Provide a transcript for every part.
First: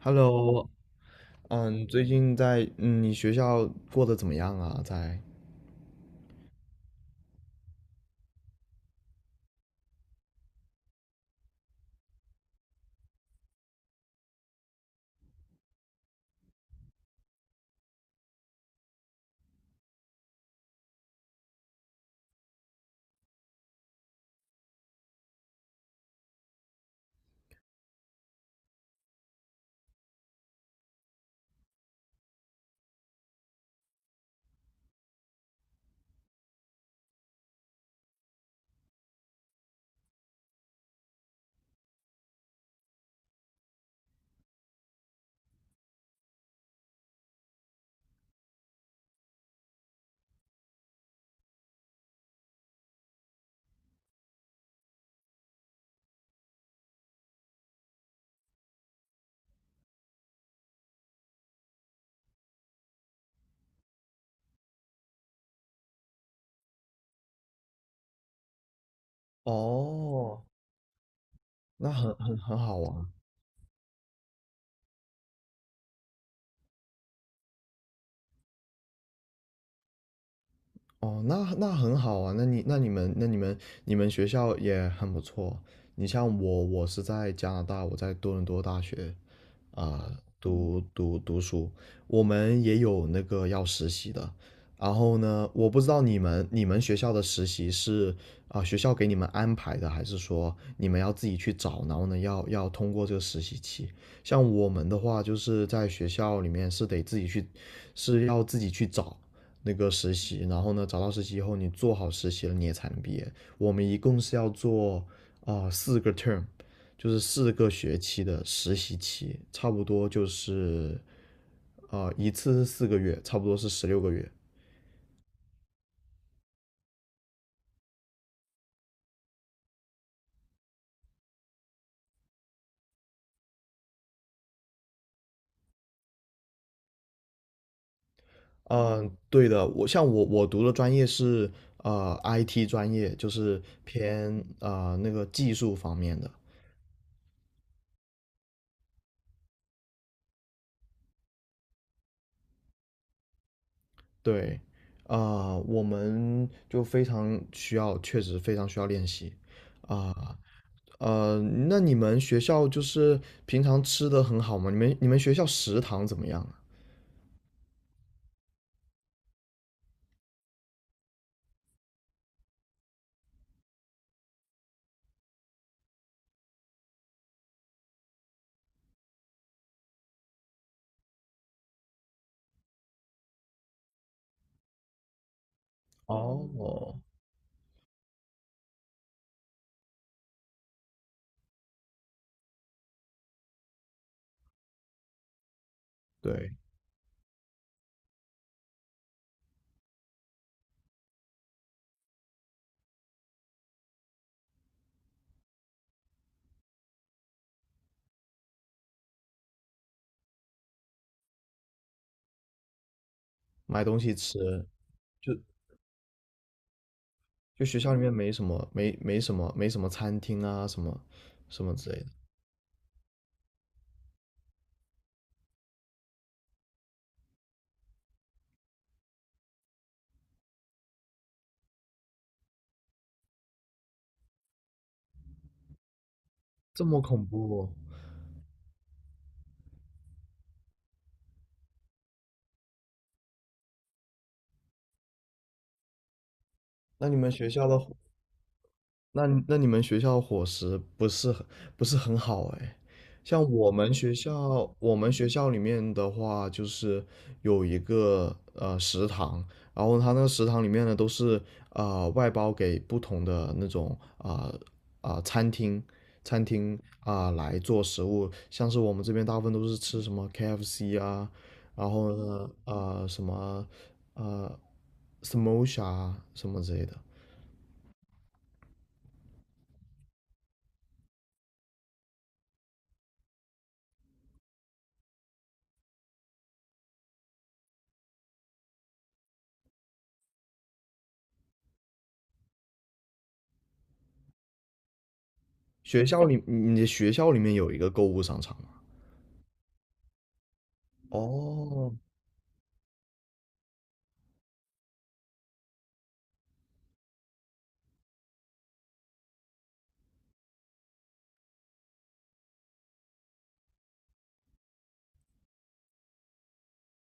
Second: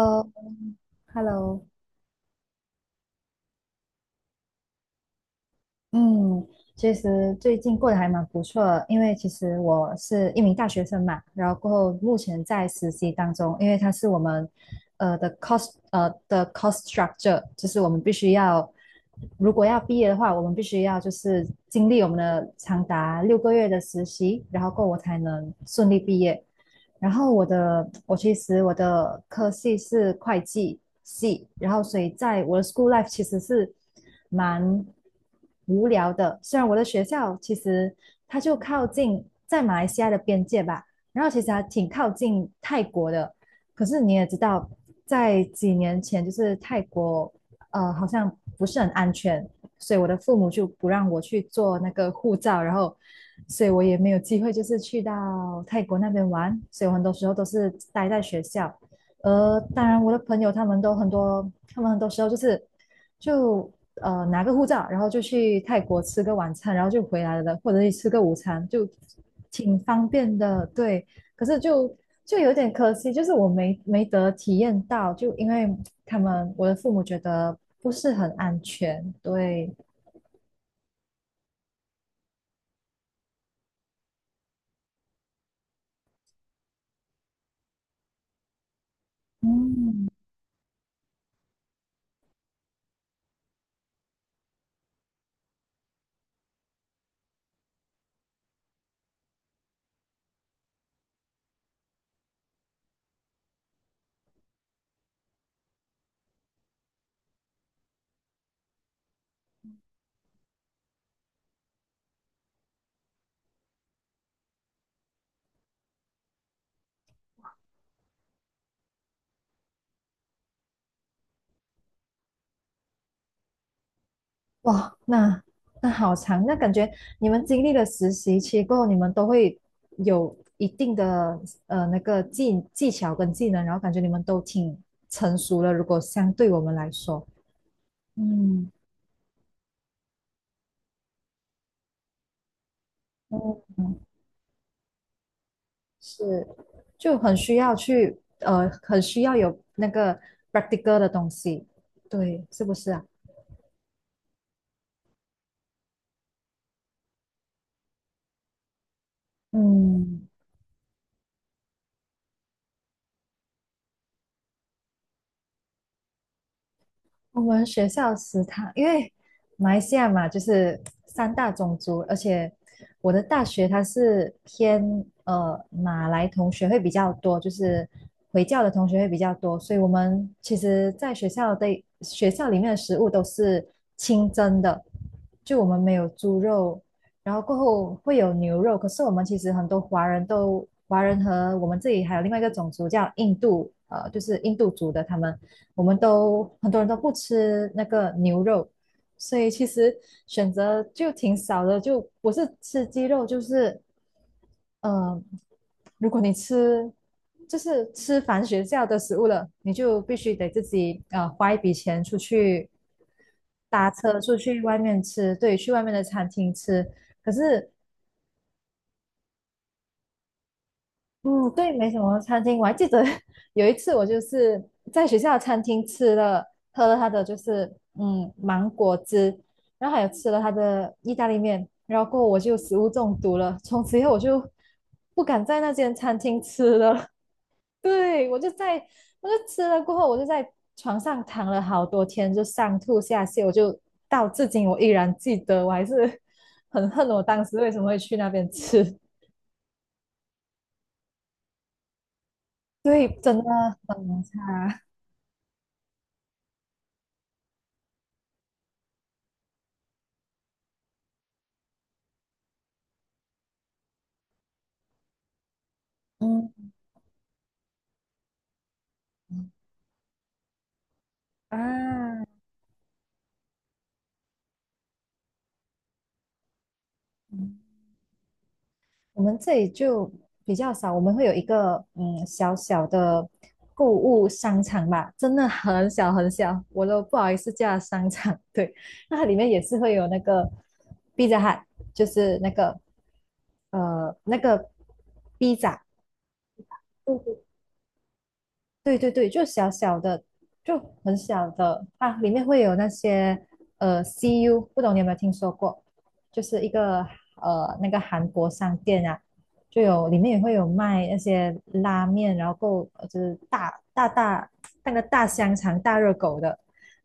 Hello。最近在你学校过得怎么样啊？在嗯，其实最近过得还蛮不错的，因为其实我是一名大学生嘛，然后过后目前在实习当中，因为它是我们的 cost structure，就是我们必须要，如果要毕业的话，我们必须要就是经历我们的长达6个月的实习，然后过后我才能顺利毕业。然后我的我其实我的科系是会计系，然后所以在我的 school life 其实是蛮无聊的。虽然我的学校其实它就靠近在马来西亚的边界吧，然后其实还挺靠近泰国的。可是你也知道，在几年前就是泰国好像不是很安全，所以我的父母就不让我去做那个护照，然后所以我也没有机会就是去到泰国那边玩，所以我很多时候都是待在学校。当然我的朋友他们都很多，他们很多时候就是就拿个护照，然后就去泰国吃个晚餐，然后就回来了，或者是吃个午餐，就挺方便哦，的。对，可是就那很就很有很点好可啊。惜，就是我没得体验到，就因为他们我的父母觉得不是很安全。对，哦，那很好啊。那你们学校也很不错。你像我，我是在加拿大，我在多伦多大学。嗯。啊、读书，我们也有那个要实习的。然后呢，我不知道你们学校的实习是学校给你们安排的，还是说你们要自己去找，然后呢要通过这个实习期？像我们的话，就是在学校里面是得自己去，是要自己去找那个实习，然后呢找到实习以后，你做好实习了你也才能毕业。我们一共是要做4个 term,就是4个学期的实习期，差不多就是一次是4个月，差不多是16个月。哇，那好长，那感觉你们经历了实习期过后，你们都会有一定的那个技巧跟技能，然后感觉你们都挺成熟了。如果相对我们来说，嗯对的，我像我我读的专业是IT 专业，就是嗯，偏那个技术方面的。是，就很需要去很需要有那个 practical 的东西，对，是不是啊？对，我们就非常需要，确实非常需要练习。嗯。啊、呃，那你们学校就是平常吃的很好吗？你们学校食堂怎么样啊？我们学校食堂，因为马来西亚嘛，就是三大种族，而且我的大学它是偏马来同学会比较多，就是回教的同学会比较多，所以我们其实在学校里面的食物都是清真的，就我们没有猪肉，哦，然后过后会有牛肉，可是我们其实很多华人和我们这里还有另外一个种族叫印度，就是印度族的他们。我们都对。很多人都不吃那个牛肉，所以其实选择就挺少的。就我是吃鸡肉，就是嗯，如果你吃就是吃凡学校的食物了，你就必须得自己花一笔钱出去买搭东西车出吃，去外面就吃，对，去外面的餐厅吃。可就是学校里面没什么餐厅啊什么嗯，什对，么没之什类的，么餐厅，我还记得 有一次我就是在学校的餐厅喝了他的就是芒果汁，然后还有吃了他的意大利面，然后过后我就食物中毒了，从此以后我就不敢在那间餐厅吃这么了。恐怖哦？对，我就吃了过后，我就在床上躺了好多天，就上吐下泻，我就到至今我依然记得，我还是很恨那你我们当学时校为的什么会去那边吃。那你们学校伙食不是很好哎，对，真的像我们学很校，差。我们学校里面的话，就是有一个食堂，然后它那个食堂里面呢都是外包给不同的那种啊、餐厅餐嗯。厅来做食物，像是我们这边大部分都是吃什么 KFC 啊，然后啊，呢什么呃 Samosa 啊什么之类的。我们这里就比较少，我们会有一个小小的购物商场吧，真的很小很小，我都不好意思叫它商场。对，那它里面也是会有那个 Pizza Hut，就是那个 pizza，学校里，你的学校里面有一个购物商场吗？对对对，就小小的，就很小的哦啊，里面会有那些CU，不懂你有没有听说过？就是一个那个韩国商店啊，里面也会有卖那些拉面，然后够就是大那个大香肠、大热狗的，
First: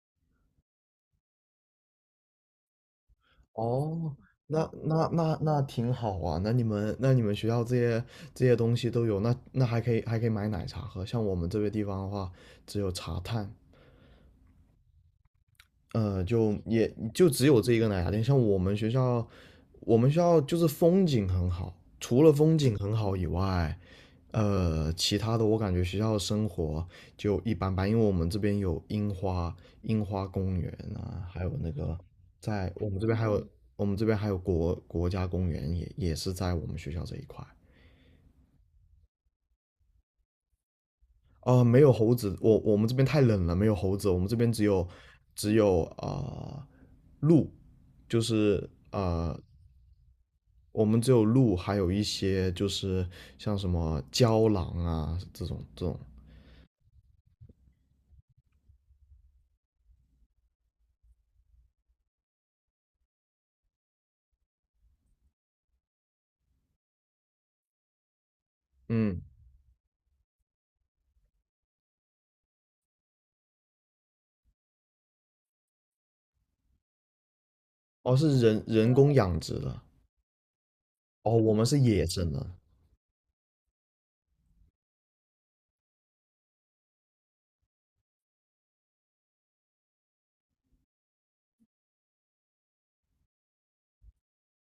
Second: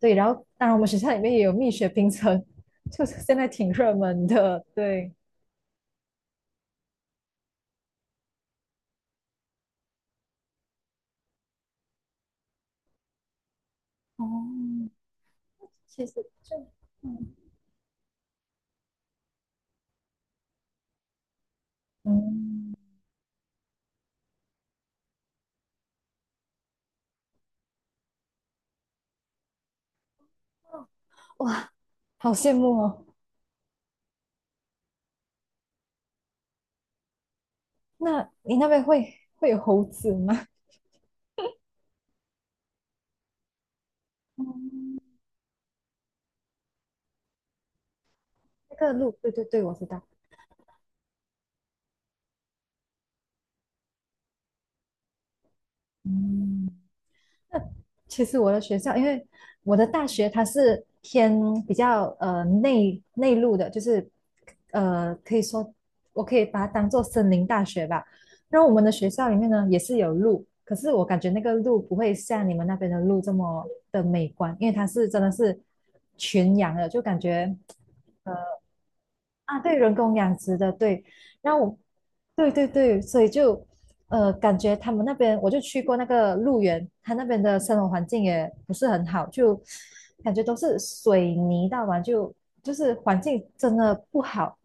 对，然后当然我们学校里面也有蜜雪冰城，就是现在挺热哦，门的，那那对，那那挺好啊。那你们学校这些东西都有，那还可以买奶茶喝。像我们这个地方的话，只有茶碳。哦，其实呃，就就也就嗯，只有这一个奶茶店。像我们学校，我们学校就是风景很好，除了风嗯，景很好以外，呃，其他的我感觉学校的生活就一般般，因为我们这边有樱花、樱花公园啊，还有哇，那个好羡在慕我们哦。这边还有我们这边还有国家公园也是在我们学校这一块。那你那边会有猴子吗？没有猴子，我们这边太冷了，没有猴子，我们这边只有嗯，只有啊、鹿，就是那个路，对啊、对对，我知道。我们只有鹿，还有一些就是像什么郊狼啊这种，嗯，其实我的学校，因为我的大学它是偏比较内陆的，就是可以说我可以把它当做森林大学吧。然后我们的学嗯，校里面呢也是有路，可是我感觉那个路不会像你们那边的路这么的美观，因为它是真的是群羊的，就感觉哦，是人人工养殖啊，对，的，人工养殖的，对，哦，我然后们我，是野生对的。对对，所以就，感觉他们那边，我就去过那个鹿园，他那边的生活环境也不是很好，就感觉都是水泥道嘛，就是环境真的不好。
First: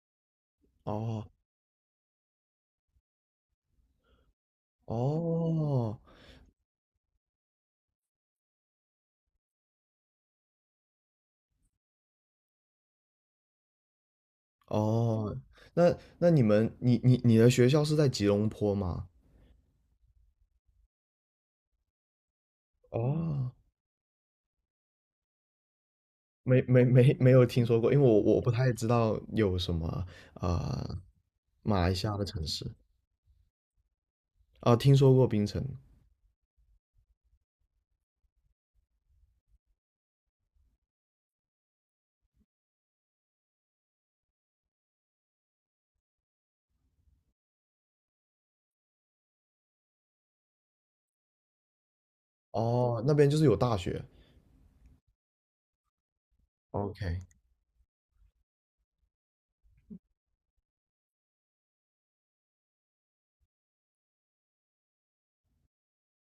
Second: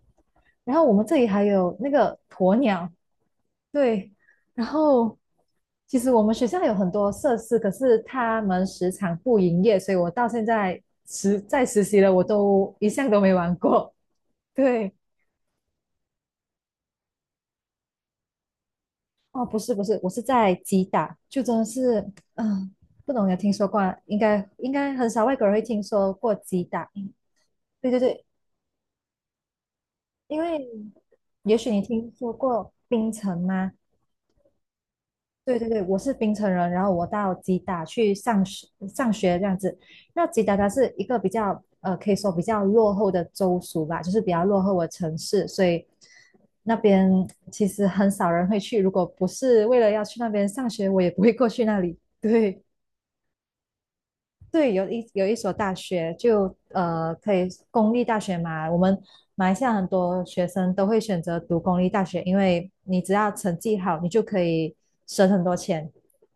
然后我们这哦里还有那个鸵鸟，对，然后其哦实我们学校有很多设施，可是他们时常不营业，所以我到现在实习了，我都一项都没玩过，对。哦，那你们你你的学校是在吉隆坡吗？哦，不是不是，我是在吉打，就真的是，嗯、不懂有听哦，说过啊应该很少外国人会听说过没吉没打。没没有听说对过，对因为我对，我不太知道有什么因为呃也许马你来西听亚的说城市过槟城吗？啊，听说过槟对城。对对，我是槟城人，然后我到吉打去上学这样子。那吉打它是一个比较可以说比较落后的州属吧，就是比较落后的城市，所以那边其实很少人会去。如果不是为了要去那边上学，我也不会过去那里。对。哦，那边就是有大学。对，有一所大学就OK,可以公立大学嘛，我们马来西亚很多学生都会选择读公立大学，因为你只要成绩好，你就可以省很多钱。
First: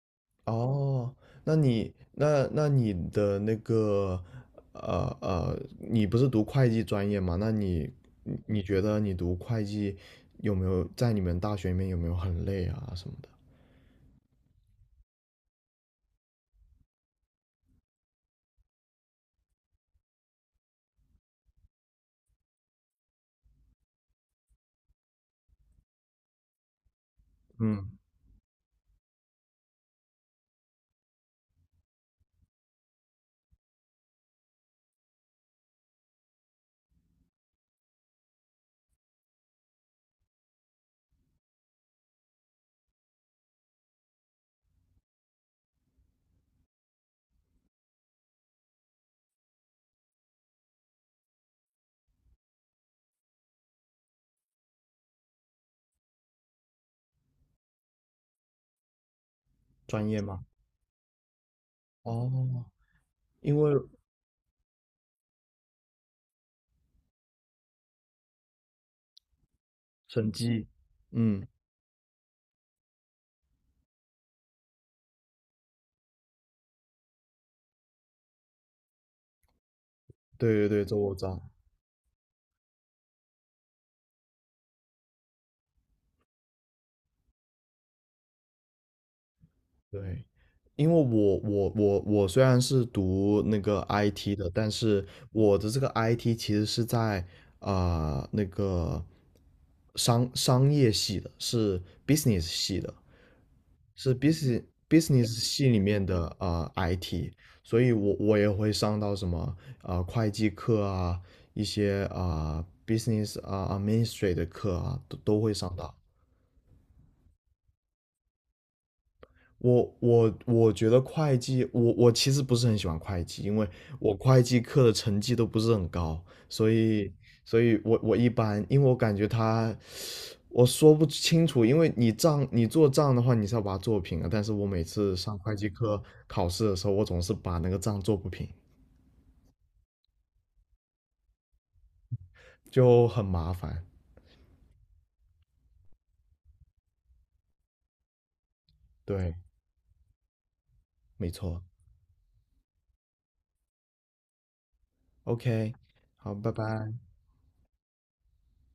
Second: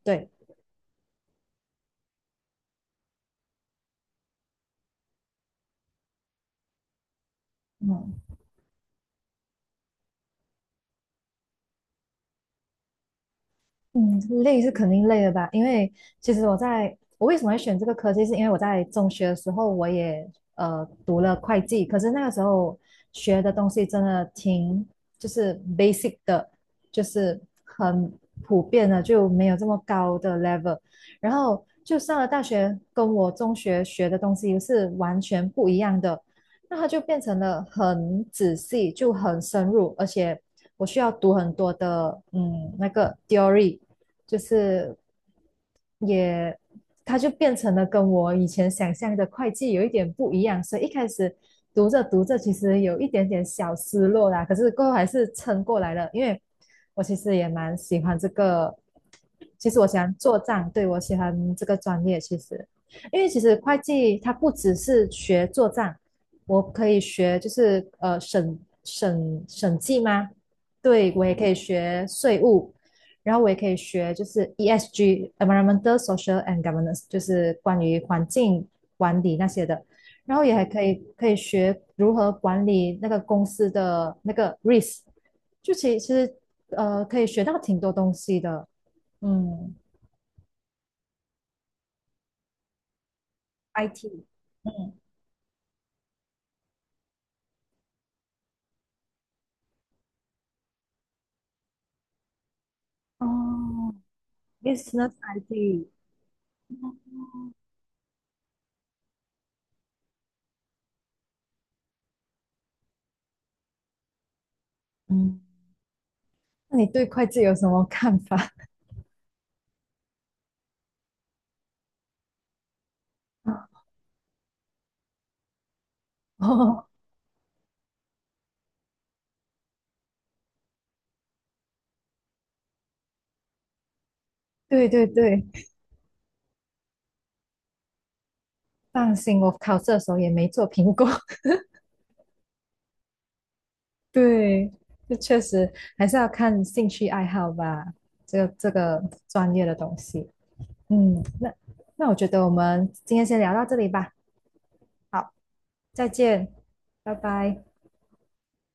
对，哦，那你的那个你不是读会计专业吗？那你嗯。你觉得你读会计，有没有在你们大学里面有没有很累啊什么的？嗯，累是肯定累的吧？因为其实我为什么会选这个科技，是因为我在中学的时候我也读了会计，可是那个时候学的东西真的挺就是 basic 的，就是嗯，很普遍的，就没有这么高的 level。然后就上了大学，跟我中学学的东西是完全不一样的，那它就变成了很仔细，就很深入，而且我需要读很多的那个 theory。就是也，它就变成了跟我以前想象的会计有一点不一样，所以一开始读着读着，其实有一点点小失落啦，可是过后还是撑过来了，因为我其实也蛮喜欢这个，其实我喜专欢业做吗？账，对，我喜欢这个专业，其哦，实，因为其因实为会计它不只是学做账，我可以学就是审计吗？审计，对，我也可嗯，以学税务。然后我也可以学就是 ESG（Environmental, Social and Governance），就是关于环境管理那些的。然后也对还对可对，这以我知可以道。学如何管理那个公司的那个 risk，就其实可以学到挺多东西的。嗯，对，因为我虽然是读那个 IT IT 的，但嗯，是我的这个 IT 其实是在那个商业系的，是 business 系的，哦是 business ，business business i t 系里面的IT,所以我也会上到什么会计课啊，一些business 啊、administrate 的课啊，都嗯，都会上到。那你对会计有什么看法？我觉得会计，我其实不是很喜欢会计，因为 我会计课的成绩都不是很高，所哦，以我一般，因为我感觉他，我说不清楚，因为你做账的话，你是要把它做平啊，但是我每对对次上对，会计课考试的时候，我总是把那个账做不平，放心，我考试的时候也没做评估。就很麻烦。对，这确实还是要看兴趣爱好吧，这个对，专业的东西。嗯，没那错。那我觉得我们今天先聊到这里吧。好，OK,再好，拜见，拜。拜拜。